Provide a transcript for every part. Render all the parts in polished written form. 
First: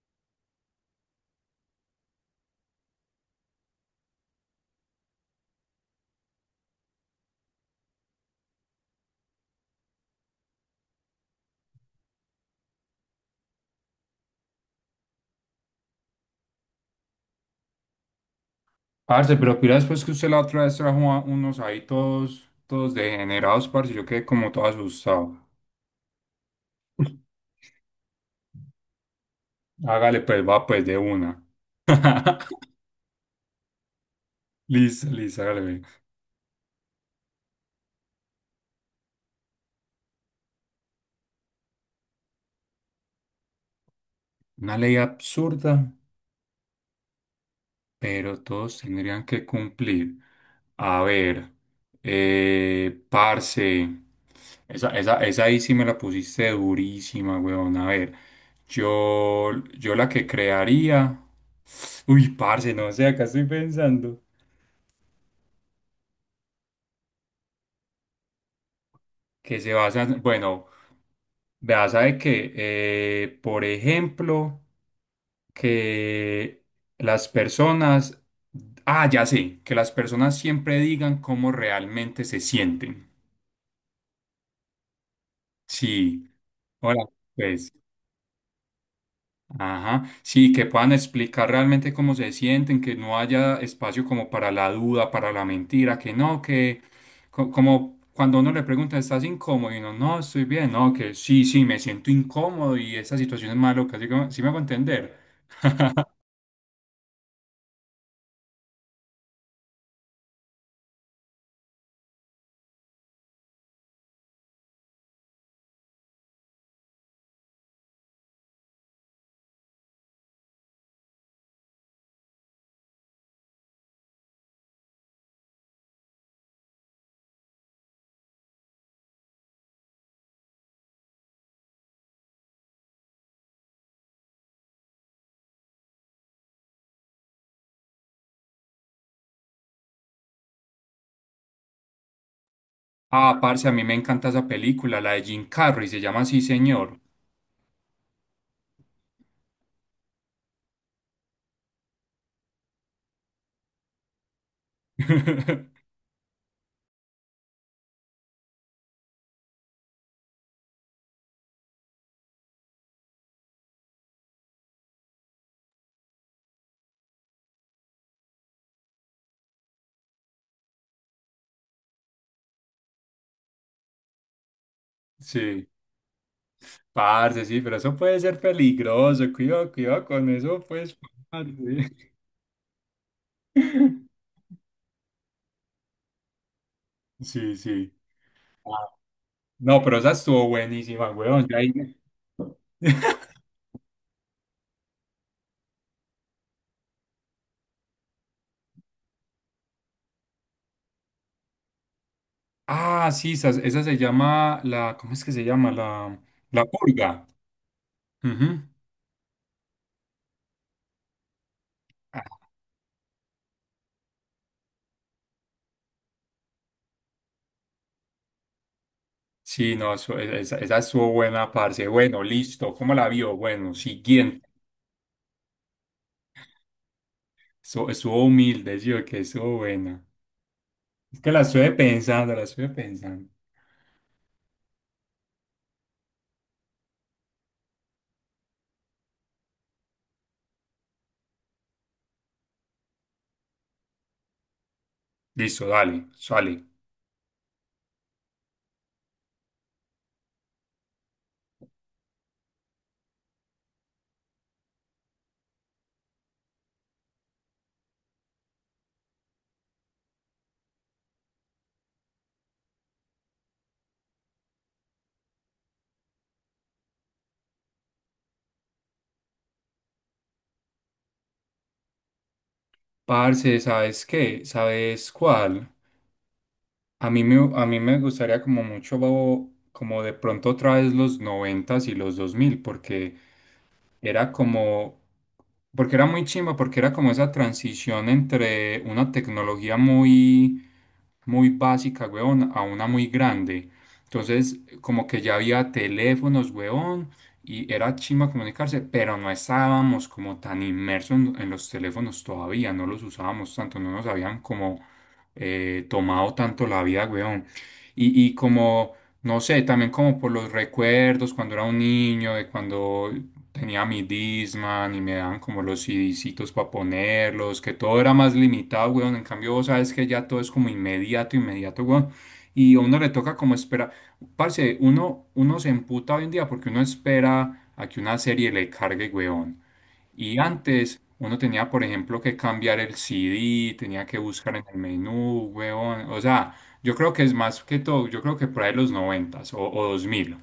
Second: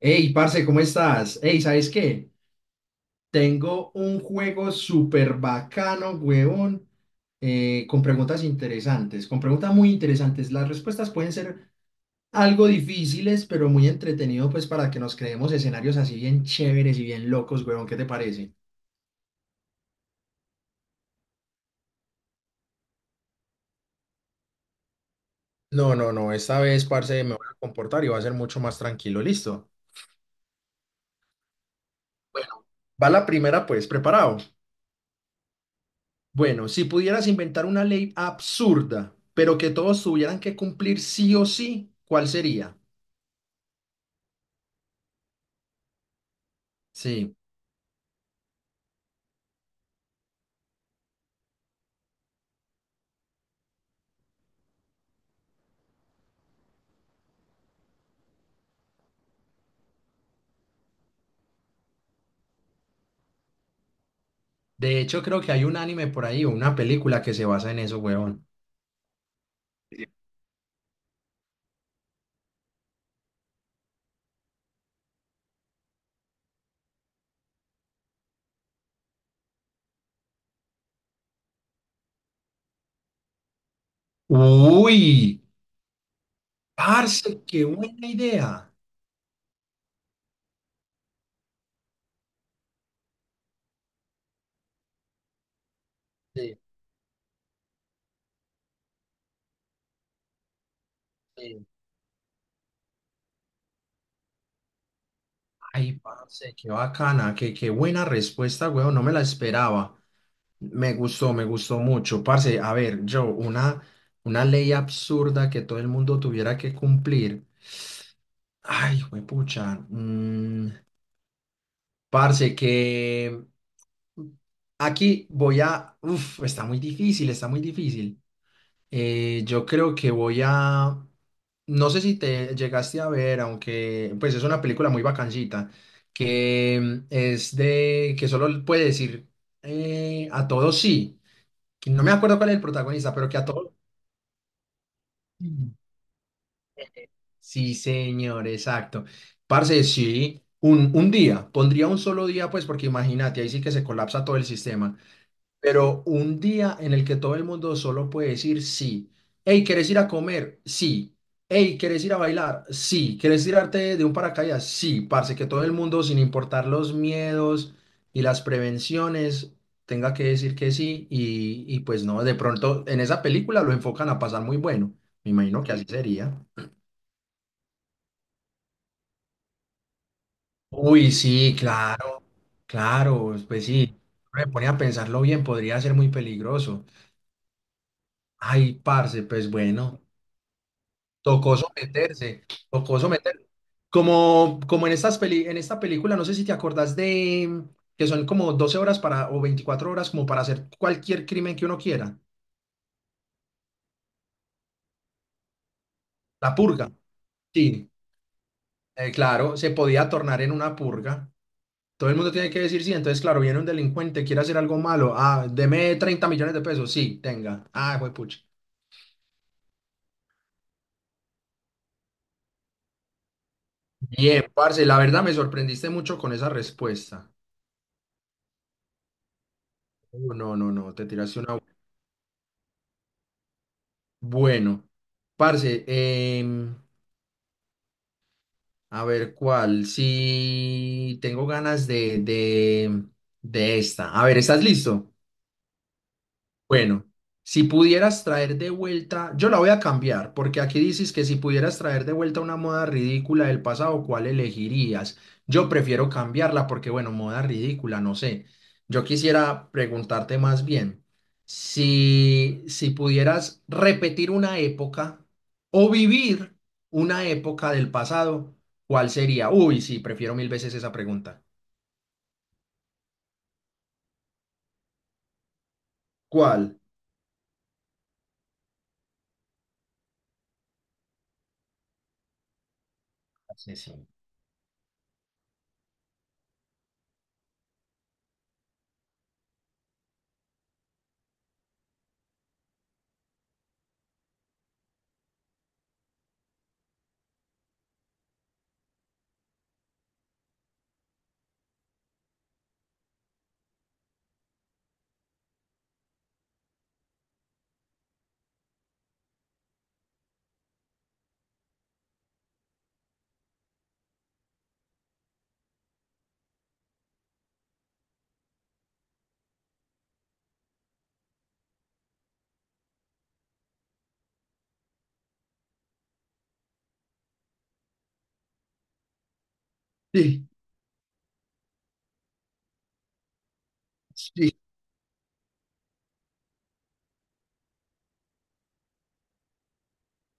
Hey, parce, ¿cómo estás? Hey, ¿sabes qué? Tengo un juego súper bacano, huevón, con preguntas interesantes, con preguntas muy interesantes. Las respuestas pueden ser algo difíciles, pero muy entretenido, pues, para que nos creemos escenarios así bien chéveres y bien locos, huevón. ¿Qué te parece? Parce, pero pira después que usted la otra vez trajo unos ahí todos degenerados, parce, yo quedé como todo asustado. No, no, no, esta vez, parce, me voy a comportar y va a ser mucho más tranquilo, listo. Hágale pues, va pues de una. Bueno. Va la primera, pues, preparado. Listo, listo, hágale, ve. Bueno, si pudieras inventar una ley absurda, pero que todos tuvieran que cumplir sí o sí, ¿cuál sería? Una ley absurda, Sí. pero todos tendrían que cumplir. A ver, parce, esa ahí sí me la pusiste durísima, weón. A ver, yo, yo la que crearía. Uy, parce, no sé, acá estoy pensando. De hecho, creo que hay un anime por ahí o una película que se basa en eso, weón. Que se basa, bueno. Vea, sabe que, por ejemplo, que las personas, ah, ya sé, que las personas siempre digan cómo realmente se sienten. Uy, Sí, hola, parce, qué pues, buena idea. ajá, sí, que puedan explicar realmente cómo se sienten, que no haya espacio como para la duda, para la mentira, que no, Sí, que como cuando uno le pregunta, ¿estás incómodo? Y uno, no, estoy bien, no, que sí, sí, sí. me siento incómodo y esta situación es malo, casi como, sí me hago entender. Ay, parce, qué bacana, qué buena respuesta, weón. No me la esperaba. Me gustó mucho. Parce, a ver, yo, una ley absurda que todo el mundo tuviera que cumplir. Ay, pucha. Parce, que aquí voy a... Uf, está muy difícil, está muy difícil. Yo creo que voy a... No sé si te llegaste a ver, aunque pues es una película muy bacancita, que es de... que solo puede decir a todos sí. que No me acuerdo cuál es el protagonista, pero que Ah, a parce, todos... a mí me encanta esa película, la de Jim sí. Carrey, se llama Sí, señor. Sí, señor, exacto. Parce, sí, un día, pondría un solo día, pues porque imagínate, ahí sí que se colapsa todo el sistema. Pero un día en el que todo el mundo solo puede decir sí. Hey, ¿quieres ir a comer? Sí. Hey, ¿quieres ir a bailar? Sí. ¿Quieres tirarte de un paracaídas? Sí, parce, que todo el mundo, sin importar los miedos y las prevenciones, tenga que decir que sí. Y pues no, de pronto en esa película lo enfocan a pasar muy bueno. Me imagino Sí, que así sería. parce, sí, pero eso puede ser peligroso. Cuidado, cuidado con eso, pues, Uy, parce. sí, claro, claro, pues sí. Me pone a pensarlo bien, podría ser muy peligroso. Sí, sí. Ay, Ah, parce, pues no, pero bueno. esa estuvo buenísima, weón. Ya Tocó ahí someterse, tocó someterse. Como en estas en esta película, no sé si te acordás de que son como 12 horas para, o 24 horas como para hacer cualquier crimen que uno quiera. Ah, sí, esa se llama la, ¿cómo es que se llama? La, La la purga. purga. Sí, Ujú. Claro, se podía tornar en una purga. Todo el mundo tiene que decir sí. Entonces, claro, viene un delincuente, quiere hacer algo malo. Ah, deme 30 millones de pesos. Sí, tenga. Ah, pucha. Sí, no, esa, esa estuvo buena, parce. Bueno, listo. ¿Cómo la vio? Bueno, siguiente. Bien, parce, la verdad me sorprendiste mucho con esa respuesta. Estuvo, estuvo humilde, sí, que estuvo buena. No, no, no, no, te Es que la tiraste una. estuve pensando, la estuve pensando. Bueno, parce, a ver cuál. Si tengo ganas de, esta. A ver, ¿estás listo? Listo, dale, sale. Bueno, si pudieras traer de vuelta, yo la voy a cambiar, porque aquí dices que si pudieras traer de vuelta una moda ridícula del pasado, ¿cuál elegirías? Yo prefiero cambiarla porque, bueno, moda ridícula, no sé. Yo quisiera preguntarte más bien, si pudieras repetir una época o vivir una época del pasado, ¿cuál sería? Uy, sí, prefiero mil veces esa pregunta. Parce, ¿sabes qué? ¿Sabes cuál? ¿Cuál? A mí me gustaría como mucho, como de pronto otra vez los noventas y los dos mil, porque Sí, sí. era como, porque era muy chimba, porque era como esa transición entre una tecnología muy, muy básica, weón, a una muy grande. Entonces, como que ya había teléfonos, weón, y era chimba comunicarse, pero no estábamos como tan inmersos en los teléfonos todavía, no los usábamos tanto, no nos habían como tomado tanto la vida, weón. Y como, no sé, también como por los recuerdos cuando era un niño, de cuando tenía mi Discman y me daban como los CDcitos para ponerlos, que todo era más limitado, weón. En cambio, vos sabes que ya todo es como inmediato, inmediato, weón. Y a uno le toca como esperar. Parce, uno se emputa hoy en día porque uno espera a que una serie le cargue, weón. Y Sí, antes uno tenía, por ejemplo, que cambiar el CD, tenía que buscar sí. en el menú, weón. O sea, yo creo que es más que todo, yo creo que por ahí los noventas o dos mil.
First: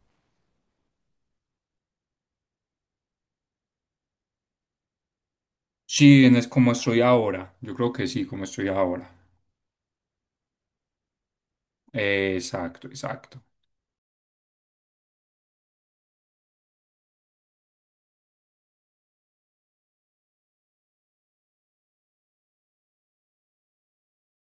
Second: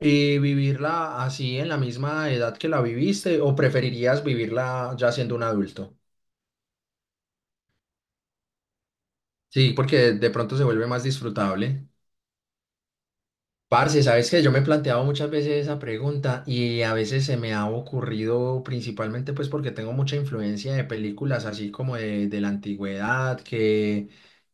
¿Y vivirla así en la misma edad que la viviste o preferirías vivirla ya siendo un adulto? Sí, en es como estoy ahora. Yo creo que sí, como estoy ahora. Sí, porque de pronto se vuelve más disfrutable. Exacto, exacto. Parce, sabes que yo me he planteado muchas veces esa pregunta y a veces se me ha ocurrido principalmente pues porque tengo mucha influencia de películas así como de la antigüedad, que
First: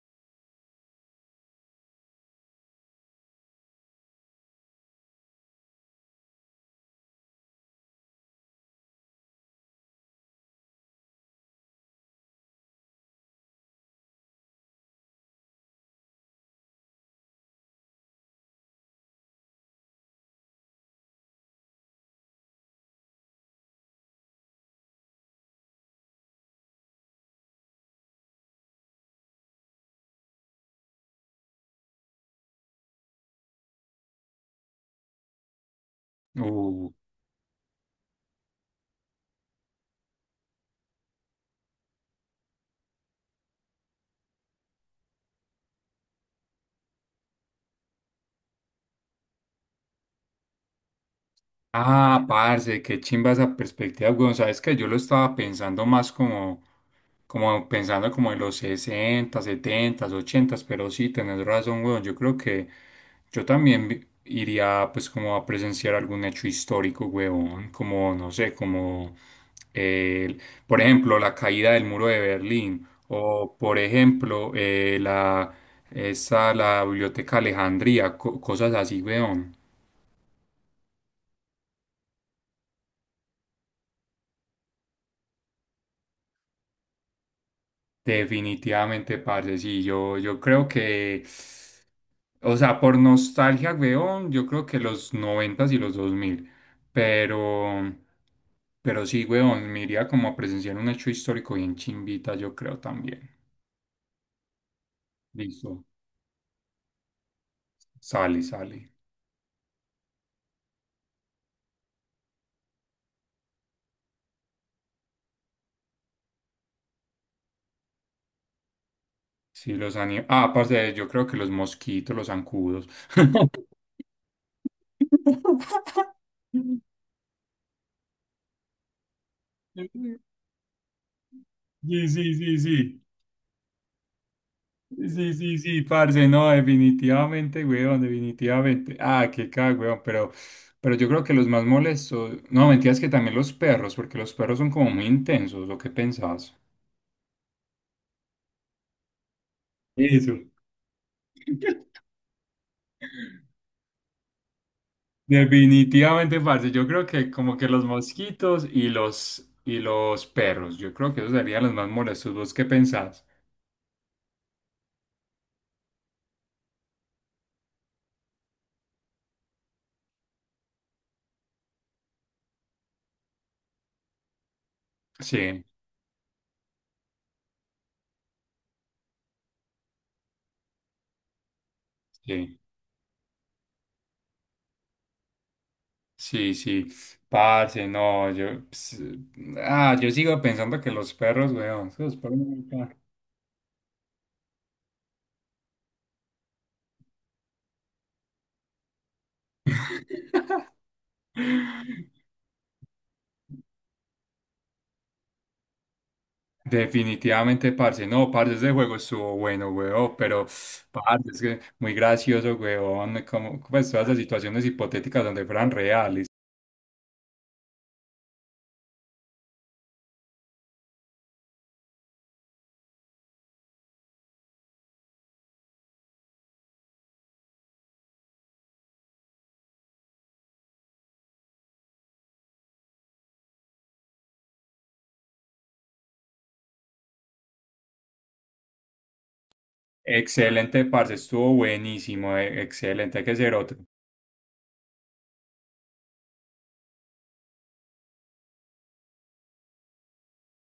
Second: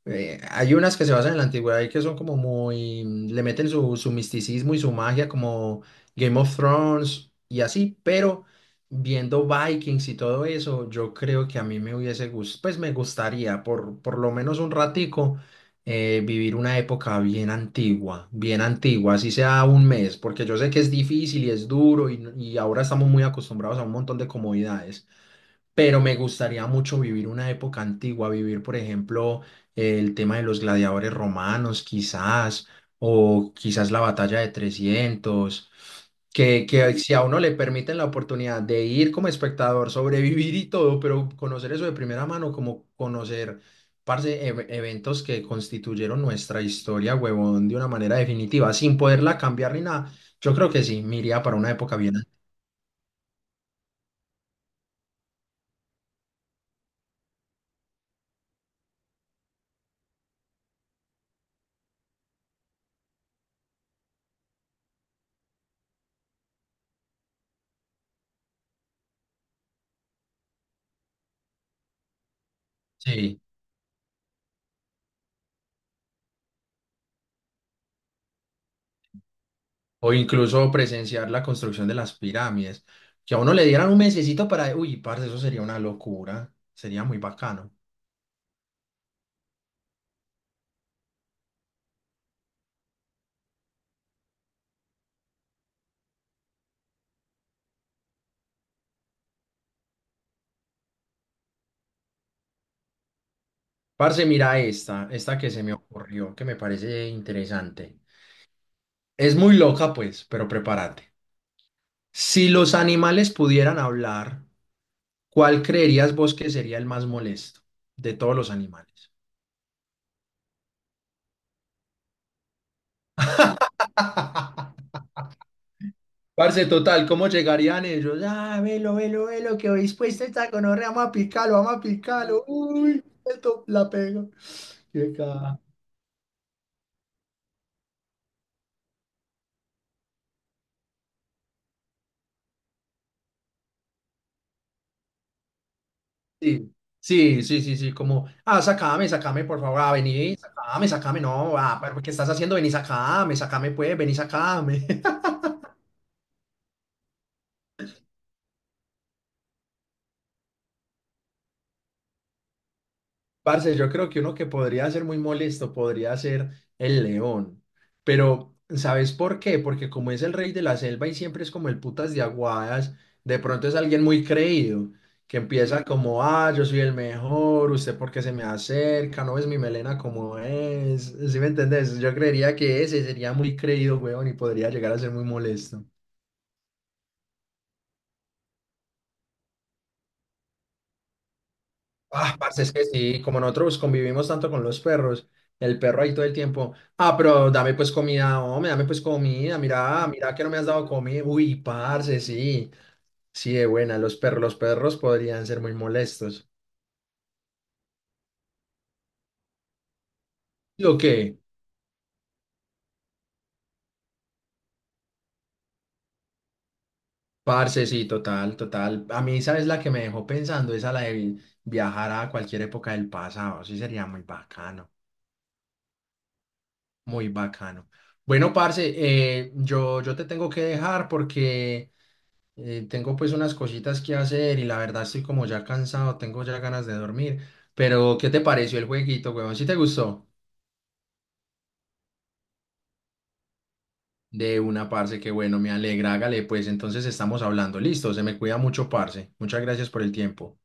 hay unas que se basan en la antigüedad y que son como muy, le meten su misticismo y su magia como Game of Thrones y así, pero viendo Vikings y todo eso, yo creo que a mí me hubiese gustado, pues me gustaría por lo menos un ratico vivir una época bien antigua, así sea un mes, porque yo sé que es difícil y es duro y ahora estamos muy acostumbrados a un montón de comodidades, pero me gustaría mucho vivir una época antigua, vivir, por ejemplo, el tema de los gladiadores romanos, quizás, o quizás la batalla de 300 que, Uh. que si a uno le permiten la oportunidad de ir como espectador, sobrevivir y todo, pero conocer eso de primera mano, como conocer, parce, eventos que constituyeron nuestra historia, huevón, de una manera definitiva, sin poderla cambiar ni nada, yo creo que sí, me iría para una época bien. Ah, parce, qué chimba esa perspectiva, weón. Sabes que yo lo estaba pensando más como pensando como en los 60, 70, 80, pero sí, tenés razón, weón. Yo creo que iría pues como a presenciar algún hecho histórico, weón, como, no sé, como, el- por ejemplo, la caída del muro de Berlín Sí. o, por ejemplo, la, esa, la Biblioteca Alejandría, cosas así, weón. O incluso presenciar la construcción de las pirámides. Que a uno le dieran un mesecito para, uy, parce, eso sería una locura. Sería muy bacano. Definitivamente, parce, sí, yo creo que... O sea, por nostalgia, weón, yo creo que los 90 y los 2000. Pero, pero sí, weón, me iría como a presenciar un hecho histórico bien chimbita, yo creo también. Parce, mira esta, que se me Listo. ocurrió, que me parece interesante. Sale, sale. Es muy loca, pues, pero prepárate. Si los animales pudieran hablar, ¿cuál creerías vos que sería el más molesto de todos los animales? Sí, los anim... Ah, aparte, yo creo que los mosquitos, los zancudos. Parce, total, ¿cómo llegarían ellos? Ah, velo, velo, velo, que hoy puesta esta gonorrea, vamos a picarlo, vamos a Sí, sí, picarlo. sí, sí. Uy, esto la pego. Qué Sí, sí, caja. sí, parce, no, definitivamente, weón, definitivamente. Ah, qué cago, weón, pero yo creo que los más molestos, no, mentiras que también los perros, porque los perros son como muy intensos, ¿o qué pensás? Sí, sí, sí, sí, sí, como, ah, sacame, sacame, por favor, ah, Eso. vení, sacame, sacame, no, ah, pero ¿qué estás haciendo? Vení, sacame, sacame, pues, vení, sacame. Definitivamente, parce, yo creo que como que los mosquitos y los perros, yo creo que esos serían los más molestos, ¿vos qué pensás? Parce, yo creo que uno que podría ser muy molesto podría ser el león. Pero, ¿sabes por qué? Porque como es el rey de la selva y siempre es como el putas de aguadas, de pronto es alguien muy creído, que Sí, empieza como, ah, yo soy el mejor, usted porque se me acerca, no ves mi melena como es. ¿Sí me entendés? Yo creería sí, que ese sería muy creído, huevón, y podría llegar a ser muy molesto. sí, sí, parce, no, ah, yo sigo pensando que los perros, weón, esos Ah, perros. parce, es que Ah. sí, como nosotros convivimos tanto con los perros, el perro ahí todo el tiempo. Ah, pero dame pues comida, hombre, dame pues comida. Mira, mira que no me has dado comida. Uy, parce, sí. Sí, de buena, los perros podrían ser muy molestos. Definitivamente, parce. No, parce, ese juego estuvo bueno, weón, pero, ¿Lo parce, qué? es que muy gracioso, weón, como, pues, todas las situaciones hipotéticas donde fueran reales. Parce, sí, total, total. A mí, ¿sabes la que me dejó pensando? Esa la de viajar a cualquier época del pasado. Sí, sería muy bacano, muy bacano. Bueno, parce, yo te tengo que dejar porque. Tengo pues unas cositas que hacer y la verdad estoy como ya cansado, tengo ya ganas de dormir. Pero, ¿qué te pareció el jueguito, huevón? ¿Sí te gustó? Excelente, parce, estuvo buenísimo, excelente, hay que ser otro. De una, parce, que bueno, me alegra, hágale, pues entonces estamos hablando. Listo, se me cuida mucho, parce. Muchas gracias por el tiempo.